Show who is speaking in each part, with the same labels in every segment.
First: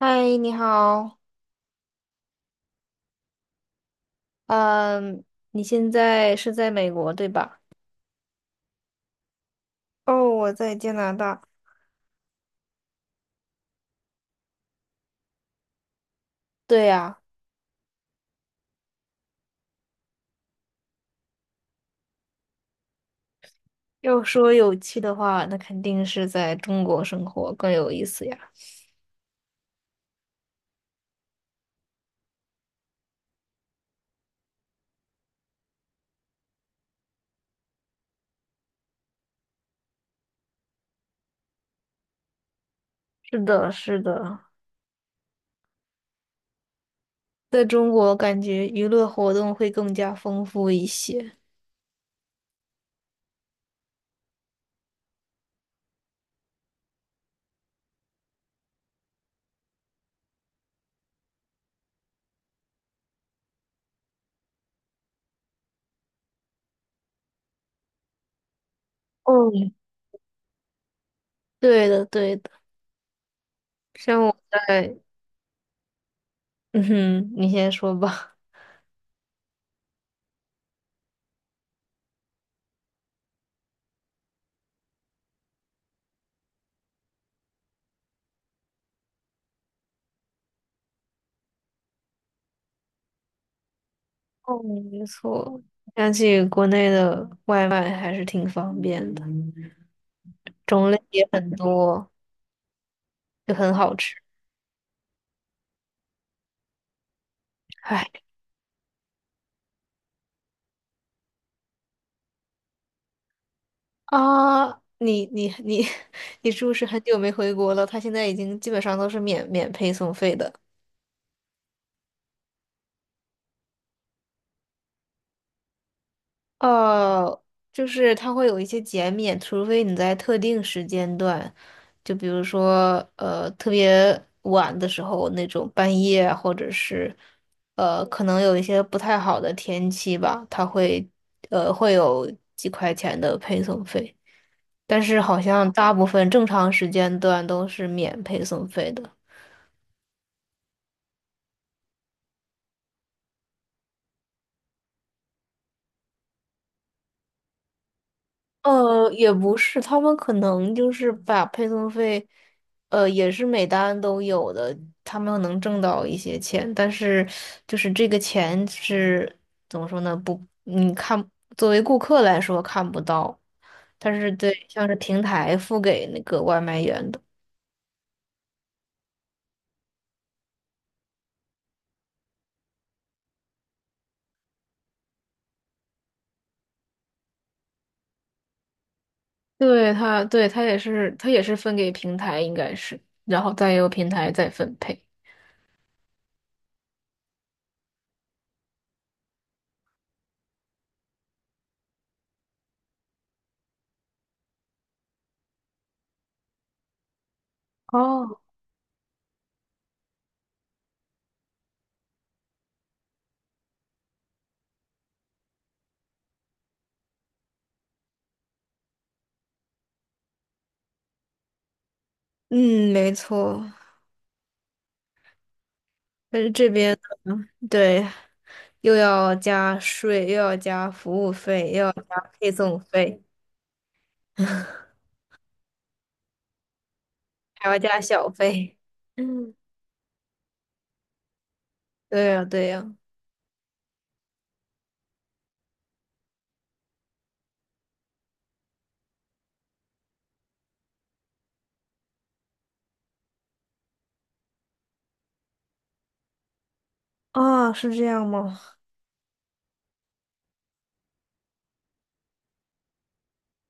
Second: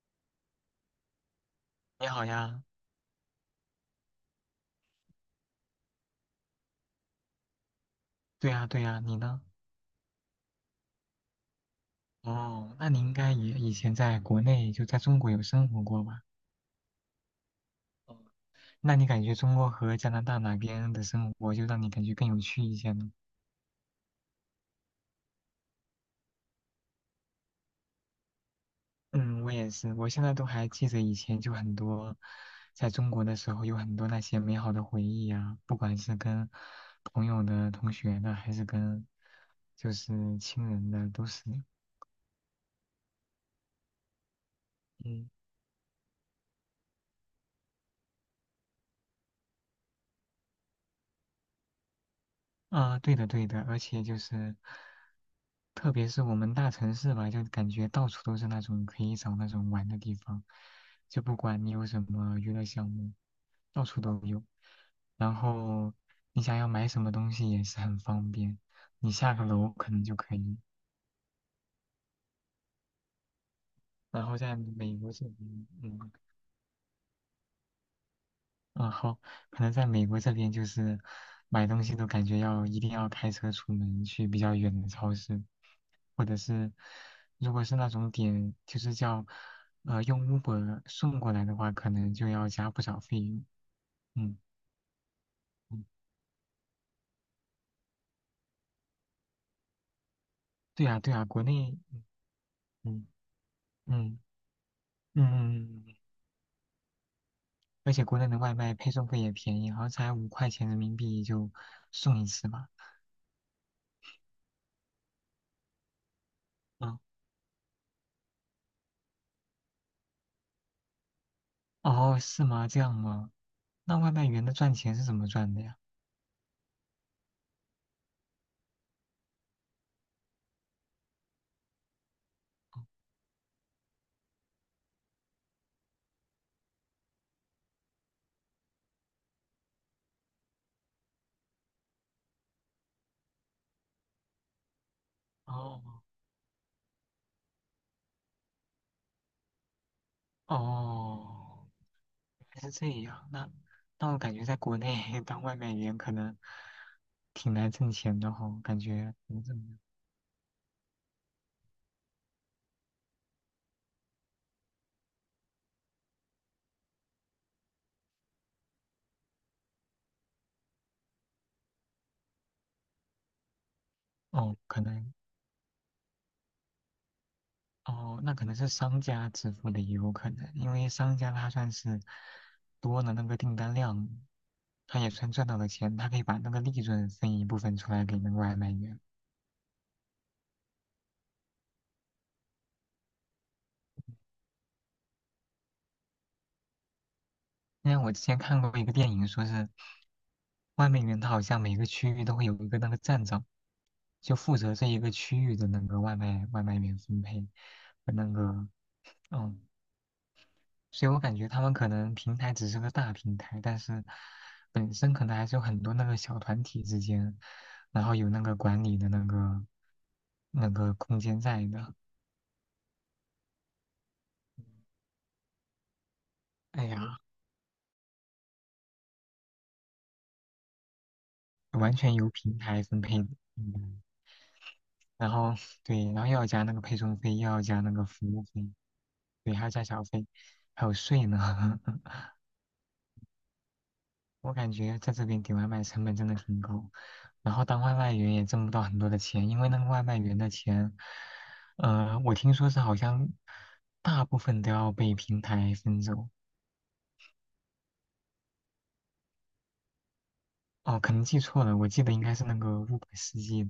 Speaker 1: 嗨，你好，
Speaker 2: 你好呀，
Speaker 1: 嗯，你现在是在美国对吧？
Speaker 2: 对呀，对呀，你呢？
Speaker 1: 哦，我在加拿大。
Speaker 2: 哦，那你应该也以前在国内，就在中国有生活过吧？
Speaker 1: 对呀，
Speaker 2: 哦那你感觉中国和加拿大哪边的生活就让你感觉更有趣一些呢？
Speaker 1: 要说有趣的话，那肯定是在中国生活更有意思呀。
Speaker 2: 嗯，我也是，我现在都还记得以前就很多，在中国的时候有很多那些美好的回忆呀，不管是跟朋友的、同学的，还是跟就是亲人的，都是。
Speaker 1: 是的，是的，
Speaker 2: 嗯
Speaker 1: 在中国感觉娱乐活动会更加丰富一些。
Speaker 2: 啊，对的对的，而且就是，特别是我们大城市吧，就感觉到处都是那种可以找那种玩的地方，就不管你有什么娱乐项目，到处都有。然后你想要买什么东西也是很方便，你下个楼
Speaker 1: 哦，
Speaker 2: 可能就可以。
Speaker 1: 对的，对的，像
Speaker 2: 然
Speaker 1: 我
Speaker 2: 后在
Speaker 1: 在
Speaker 2: 美国这边，嗯。
Speaker 1: 嗯哼，你先说吧。
Speaker 2: 啊，好，可能在美国这边就是买东西都感觉要一定要开车出门去比较远的超市，或者是如果是那种点就是叫用 Uber 送过来的话，可能就要加不少费用。嗯，
Speaker 1: 哦，没错。
Speaker 2: 嗯
Speaker 1: 想起国内的外卖还是挺方便的，
Speaker 2: 对
Speaker 1: 种
Speaker 2: 呀
Speaker 1: 类
Speaker 2: 对呀，
Speaker 1: 也
Speaker 2: 国
Speaker 1: 很
Speaker 2: 内
Speaker 1: 多，
Speaker 2: 嗯
Speaker 1: 就很好吃。
Speaker 2: 嗯嗯嗯，嗯而且
Speaker 1: 唉
Speaker 2: 国内的外卖配送费也便宜，好像才5块钱人民币就送一次吧。
Speaker 1: 啊，你你你 你是不是
Speaker 2: 嗯，
Speaker 1: 很久没回国了？他现在已经基本上都是免配送费的。
Speaker 2: 哦，是吗？这样吗？那外卖员的赚钱是怎么赚的呀？
Speaker 1: 哦，就是它会有一些减免，除非你在特定时间段，就比如说特别晚的时候那种半夜啊，或者是可能有一些不太好的天气吧，他会有几块钱的配送费，但是好像大
Speaker 2: 哦。
Speaker 1: 部分正常时间段都是免配送费的。
Speaker 2: 哦，原来是这样。那我感觉在国内 当外卖员可能挺难挣钱的哈，感觉
Speaker 1: 也
Speaker 2: 怎么怎
Speaker 1: 不
Speaker 2: 么样
Speaker 1: 是，他们可能就是把配送费，也是每单都有的，他们能挣到一些钱，但是就是这个钱是怎么说呢？不，你看，作为顾客来说看不到，但是对，
Speaker 2: 哦，可
Speaker 1: 像是
Speaker 2: 能
Speaker 1: 平台付给那个外卖员的，
Speaker 2: 哦，那可能是商家支付的也有可能，因为商家他算是多了那个订单量，他也算赚到了钱，他可以把那个利润分一部分出来给那个外卖员。
Speaker 1: 对他也是，他也是分给平台，应该是，然后再由平台再分配。
Speaker 2: 因为我之前看过一个电影，说是外卖员，他好像每个区域都会有一个那个站长，就负责这一个区域的那个外卖员分配和那
Speaker 1: 哦，
Speaker 2: 个嗯，所以我感觉他们可能平台只是个大平台，但是本身可能还是有很多那个小团体之间，然后有那个管理的那个空间在的。
Speaker 1: 嗯，没错，但是这
Speaker 2: 哎
Speaker 1: 边
Speaker 2: 呀，
Speaker 1: 对。又要加税，又要加服务费，又要
Speaker 2: 完全
Speaker 1: 加
Speaker 2: 由
Speaker 1: 配
Speaker 2: 平
Speaker 1: 送
Speaker 2: 台分配
Speaker 1: 费，
Speaker 2: 的，嗯，然后对，然后又要加那个配送费，又要
Speaker 1: 还要
Speaker 2: 加那
Speaker 1: 加
Speaker 2: 个服
Speaker 1: 小
Speaker 2: 务费。
Speaker 1: 费。
Speaker 2: 对，
Speaker 1: 嗯，
Speaker 2: 还要加小费，还有税呢。
Speaker 1: 对 呀，对呀。
Speaker 2: 我感觉在这边点外卖成本真的挺高，然后当外卖员也挣不到很多的钱，因为那个外卖员的钱，我听说是好像大部分都要被平台分走。
Speaker 1: 啊，是这样吗？
Speaker 2: 哦，可能记错了，我记得应该是那个 Uber 司机，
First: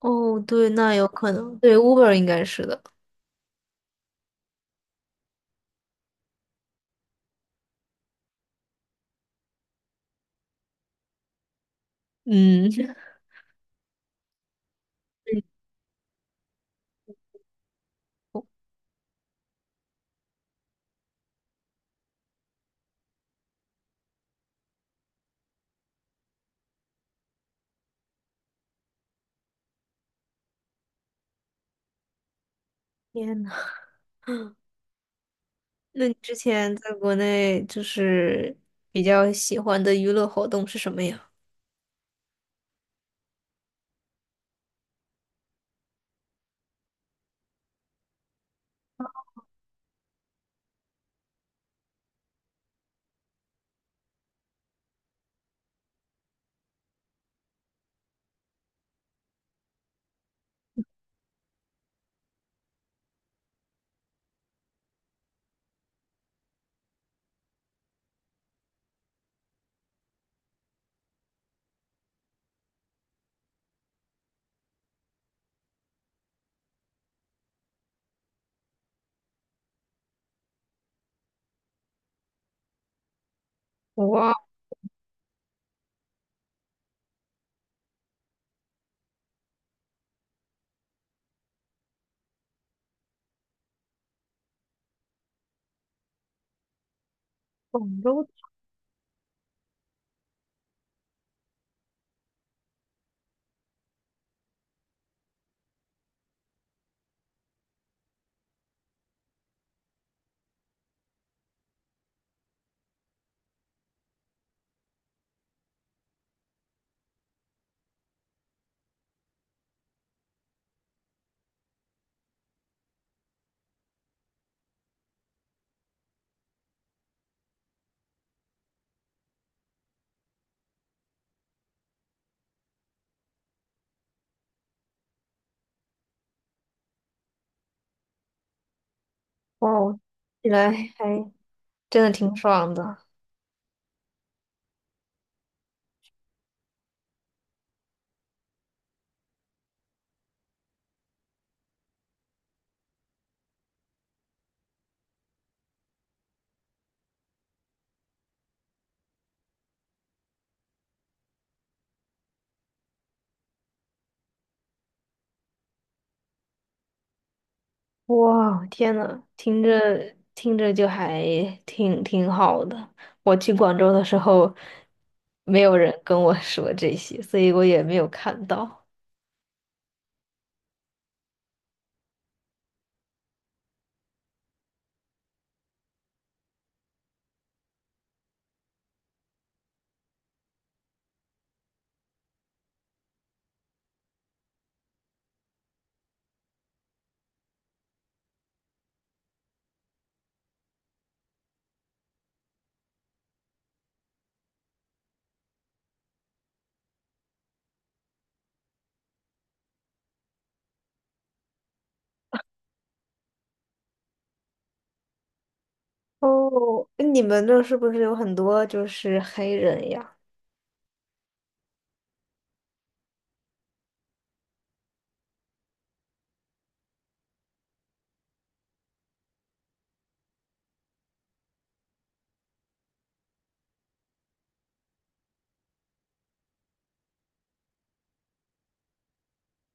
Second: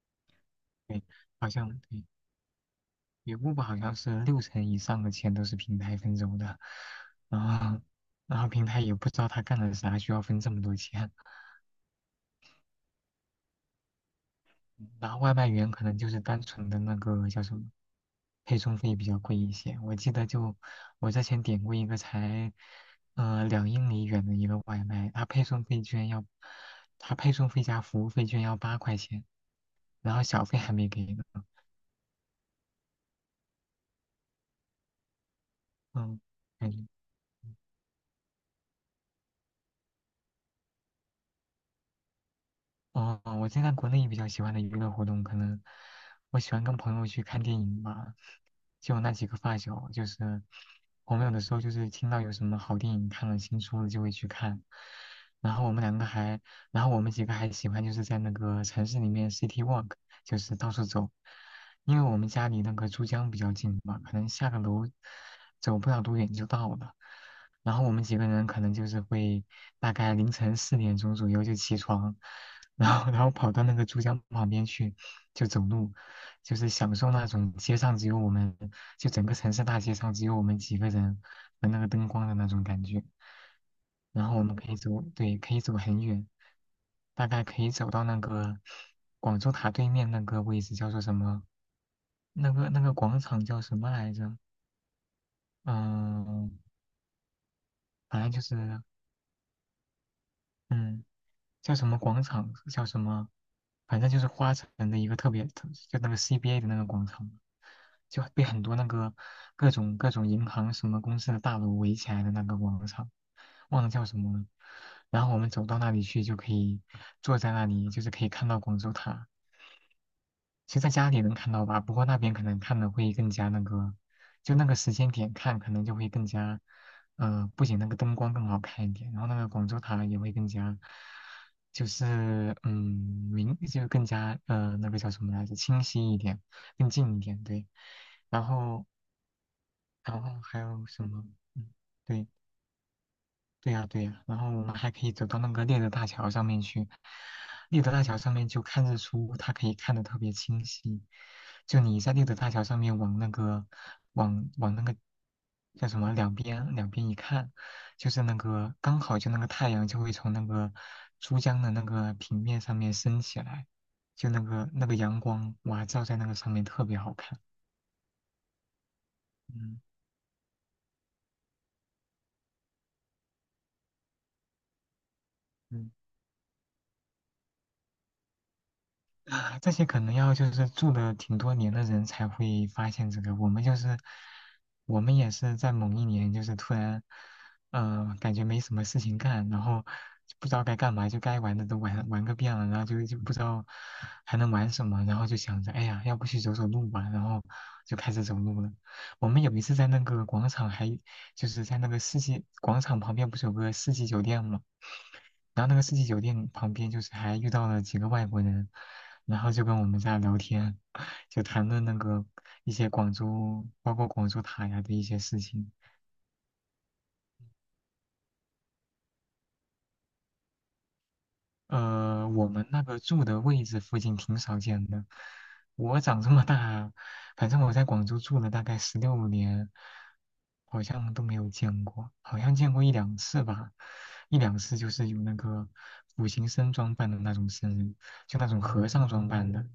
Speaker 1: 哦，对，那
Speaker 2: 对，
Speaker 1: 有可
Speaker 2: 好
Speaker 1: 能。
Speaker 2: 像
Speaker 1: 对
Speaker 2: 对，
Speaker 1: ，Uber 应该是的。
Speaker 2: 对 Uber 好像是六成以上的钱都是平台分走的，然后然后平台也不知道他干了啥，需要分这么多钱。
Speaker 1: 嗯，
Speaker 2: 然后外卖 员可能就是单纯的那个叫什么，配送费比较贵一些。我记得就我之前点过一个才，2英里远的一个外卖，它配送费加服务费居然要8块钱，然后小费还没给呢。
Speaker 1: 天呐，那你
Speaker 2: 嗯，
Speaker 1: 之前
Speaker 2: 嗯，
Speaker 1: 在国内就是比较喜欢的娱乐活动是什么呀？
Speaker 2: 哦，我现在国内比较喜欢的娱乐活动，可能我喜欢跟朋友去看电影吧。就我那几个发小，就是我们有的时候就是听到有什么好电影看了新出了就会去看。然后我们两个还，然后我们几个还喜欢就是在那个城市里面 city walk，就是到处走。因为我们家离那个珠江比较近嘛，可能下个楼走不了多远就到了。然后我们几个人可能就是会大概凌晨4点钟左右就起床，然后跑到那个珠江旁边去，就走路，就是享受那种街上只有我们，就整个城市大街上只有我们几个人和那个灯光的那种感觉。然
Speaker 1: 哇，
Speaker 2: 后我们可以走，对，可以走很远，大概可以走到那个广州塔对面那个位置，叫做什么？那个广场叫什么来着？嗯，
Speaker 1: 广
Speaker 2: 反
Speaker 1: 州，
Speaker 2: 正就是嗯。叫什么广场，叫什么，反正就是花城的一个特别，特就那个 CBA 的那个广场，就被很多那个各种银行什么公司的大楼围起来的那个广场，忘了叫什么了。然后我们走到那里去，就可以坐在那里，就是可以看到广州塔。其实在家里能看到吧，不过那边可能看的会更加那个，就那个时间点看，可能就会更加，不仅那个灯光更好看一点，然后那个广州塔也会更加，就是明，就更加那个叫什么来着，清晰一点，更近一点，对。然后
Speaker 1: 哇，
Speaker 2: 然后
Speaker 1: 听起
Speaker 2: 还
Speaker 1: 来
Speaker 2: 有什么？
Speaker 1: 还
Speaker 2: 嗯，
Speaker 1: 真的
Speaker 2: 对。
Speaker 1: 挺爽的。
Speaker 2: 对呀，对呀，然后我们还可以走到那个猎德大桥上面去。猎德大桥上面就看日出，它可以看得特别清晰。就你在猎德大桥上面往那个，往那个叫什么两边一看，就是那个刚好就那个太阳就会从那个珠江的那个平面上面升起来，就那个阳光哇照在那个上面特别好看。
Speaker 1: 哇，天呐，听
Speaker 2: 嗯。
Speaker 1: 着听着就还挺好的。我去广州的时候，没有
Speaker 2: 嗯
Speaker 1: 人跟我说这些，所以我也没有看到。
Speaker 2: 啊，这些可能要就是住的挺多年的人才会发现这个。我们就是，我们也是在某一年，就是突然，感觉没什么事情干，然后就不知道该干嘛，就该玩的都玩个遍了，然后就不知道还能玩什么，然后就想着，哎呀，要不去走走路吧，然后就开始走路了。我们有一次在那个广场还，就是在那个世纪广场旁边不是有个世纪酒店吗？然后那个世纪酒店旁边就是还遇到了几个外国人，然后就跟我们在聊天，就谈论那个一些广州，包括广州塔呀的一些事情。
Speaker 1: 哦，你们那是不是有很多就是黑人呀？
Speaker 2: 我们那个住的位置附近挺少见的。我长这么大，反正我在广州住了大概16年，好像都没有见过，好像见过一两次吧，一两次就是有那个苦行僧装扮的那种僧人，就那种和尚装扮的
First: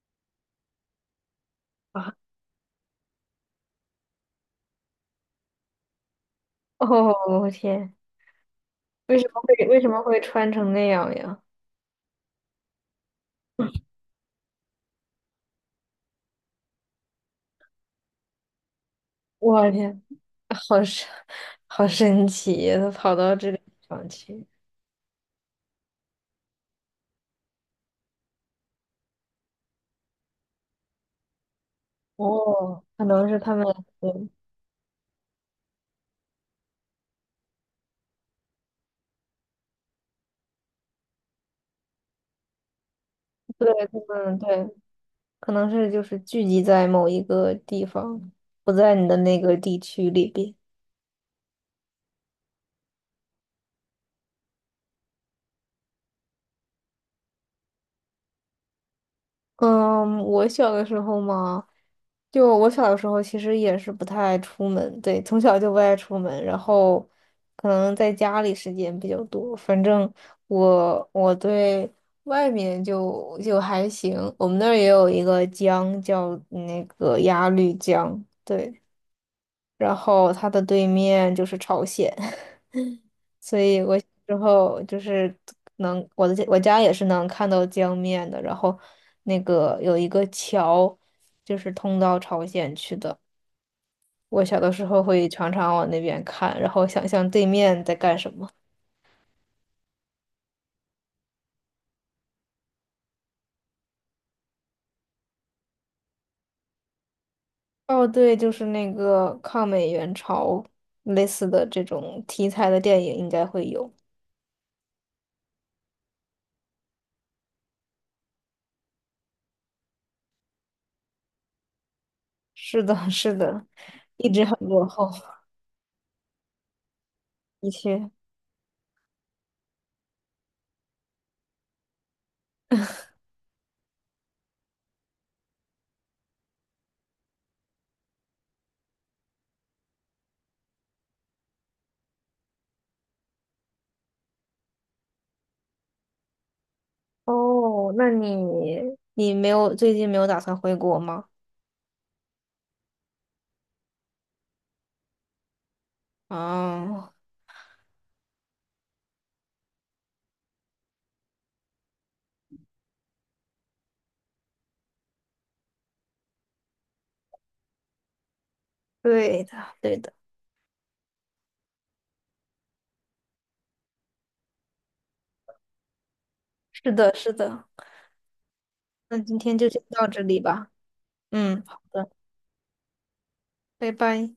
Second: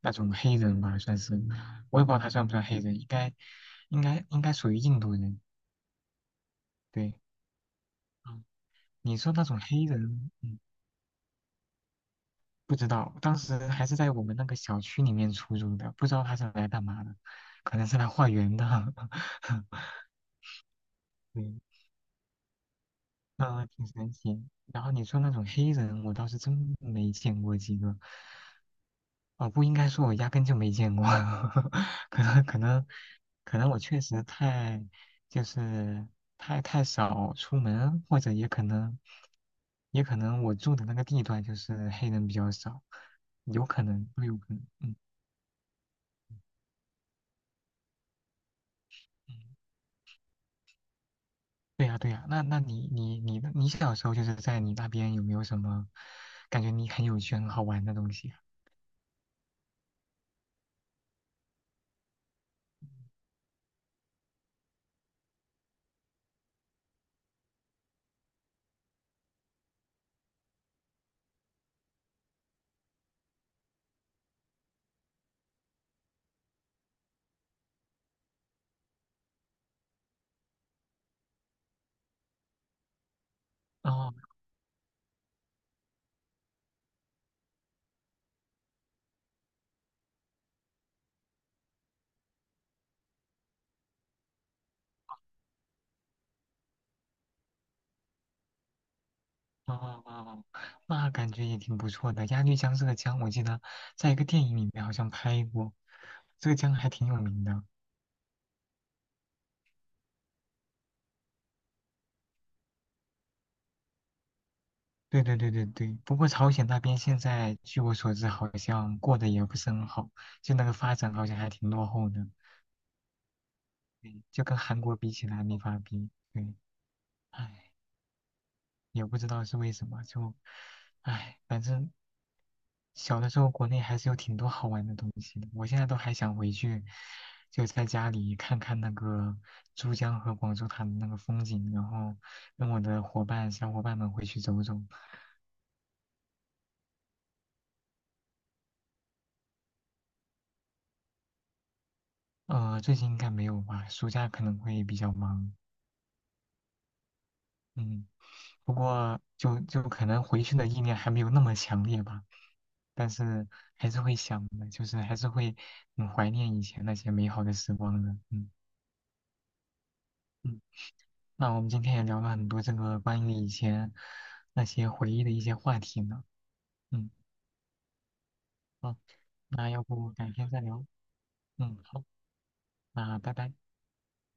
Speaker 2: 那种黑人吧，算是，我也不知
Speaker 1: 啊，
Speaker 2: 道他算不算黑人，应该属于印度人。对，
Speaker 1: 哦，我天，
Speaker 2: 嗯，你
Speaker 1: 为什
Speaker 2: 说
Speaker 1: 么
Speaker 2: 那种
Speaker 1: 会为
Speaker 2: 黑
Speaker 1: 什么会
Speaker 2: 人，
Speaker 1: 穿
Speaker 2: 嗯。
Speaker 1: 成那样呀？
Speaker 2: 不知道，当时还是在我们那个小区里面出入的，不知道他是来干嘛的，可能是来化缘的。
Speaker 1: 我 天，好神，
Speaker 2: 对，
Speaker 1: 好神奇呀，他跑到这个地
Speaker 2: 嗯、挺
Speaker 1: 方
Speaker 2: 神奇。
Speaker 1: 去。
Speaker 2: 然后你说那种黑人，我倒是真没见过几个。哦，不应该说，我压根就没见过。可能可
Speaker 1: 哦，
Speaker 2: 能
Speaker 1: 可能是他
Speaker 2: 可
Speaker 1: 们，
Speaker 2: 能我确
Speaker 1: 对，
Speaker 2: 实太就是太太少出门，或者也可能我住的那个地段就是黑人比较少，有
Speaker 1: 对，
Speaker 2: 可能
Speaker 1: 他
Speaker 2: 都有
Speaker 1: 们
Speaker 2: 可能。
Speaker 1: 对，
Speaker 2: 嗯
Speaker 1: 可能是就是聚集在某一个地方，不在你的那个
Speaker 2: 嗯。
Speaker 1: 地区里边。
Speaker 2: 对呀，对呀，那你小时候就是在你那边有没有什么感觉你很有趣、很好玩的东西
Speaker 1: 嗯，我小的时候嘛，就我小的时候其实也是不太爱出门，对，从小就不爱出门，然后可能在家里时间比较多。反正我对外面就还行，我们那儿也有一个江叫那个鸭绿江，对，然后它的对面就是朝鲜。所以
Speaker 2: 啊？
Speaker 1: 我
Speaker 2: 哦
Speaker 1: 之后就是能我家也是能看到江面的，然后那个有一个桥，就是通到朝鲜去的。我小的时候会常常往那边看，然后想象对面在干什么。
Speaker 2: 哦哦，那感觉也挺不错的。鸭绿江这个江，我记得在一个电影里面好像拍过，这个江还挺有名的。
Speaker 1: 哦，对，就是那个抗美援朝类似的这种题材的电影应该会有。
Speaker 2: 对对对对对，不过朝鲜那边现在据我所知，好像过得也不是很好，就那个发展好像还挺落后的，
Speaker 1: 是的，是的，
Speaker 2: 对
Speaker 1: 一直
Speaker 2: 就
Speaker 1: 很
Speaker 2: 跟韩
Speaker 1: 落
Speaker 2: 国
Speaker 1: 后，
Speaker 2: 比起来没法比。对，唉，
Speaker 1: 的确。
Speaker 2: 也不知道是为什么，就唉，反正。小的时候国内还是有挺多好玩的东西的，我现在都还想回去，就在家里看看那个珠江和广州塔的那个风景，然后跟我的小伙伴们回去走走。
Speaker 1: 哦，那你没有最近没有打算回国吗？
Speaker 2: 最近应该没有吧，暑假可能会比较忙。
Speaker 1: 啊。
Speaker 2: 嗯，不过就可能回去的意念还没有那么强烈吧，但是还是会想的，就是还是会很怀念以前那些美好的时光的。嗯。
Speaker 1: 对的，对的，
Speaker 2: 嗯那我们今天也聊了很多这个关于以前那些回忆的一些话题呢。
Speaker 1: 是
Speaker 2: 嗯，
Speaker 1: 的，是的。
Speaker 2: 好，
Speaker 1: 那今天就
Speaker 2: 那
Speaker 1: 先
Speaker 2: 要
Speaker 1: 到
Speaker 2: 不
Speaker 1: 这
Speaker 2: 改
Speaker 1: 里
Speaker 2: 天再
Speaker 1: 吧。
Speaker 2: 聊。
Speaker 1: 嗯，
Speaker 2: 嗯，
Speaker 1: 好
Speaker 2: 好，
Speaker 1: 的，
Speaker 2: 那拜拜。
Speaker 1: 拜拜。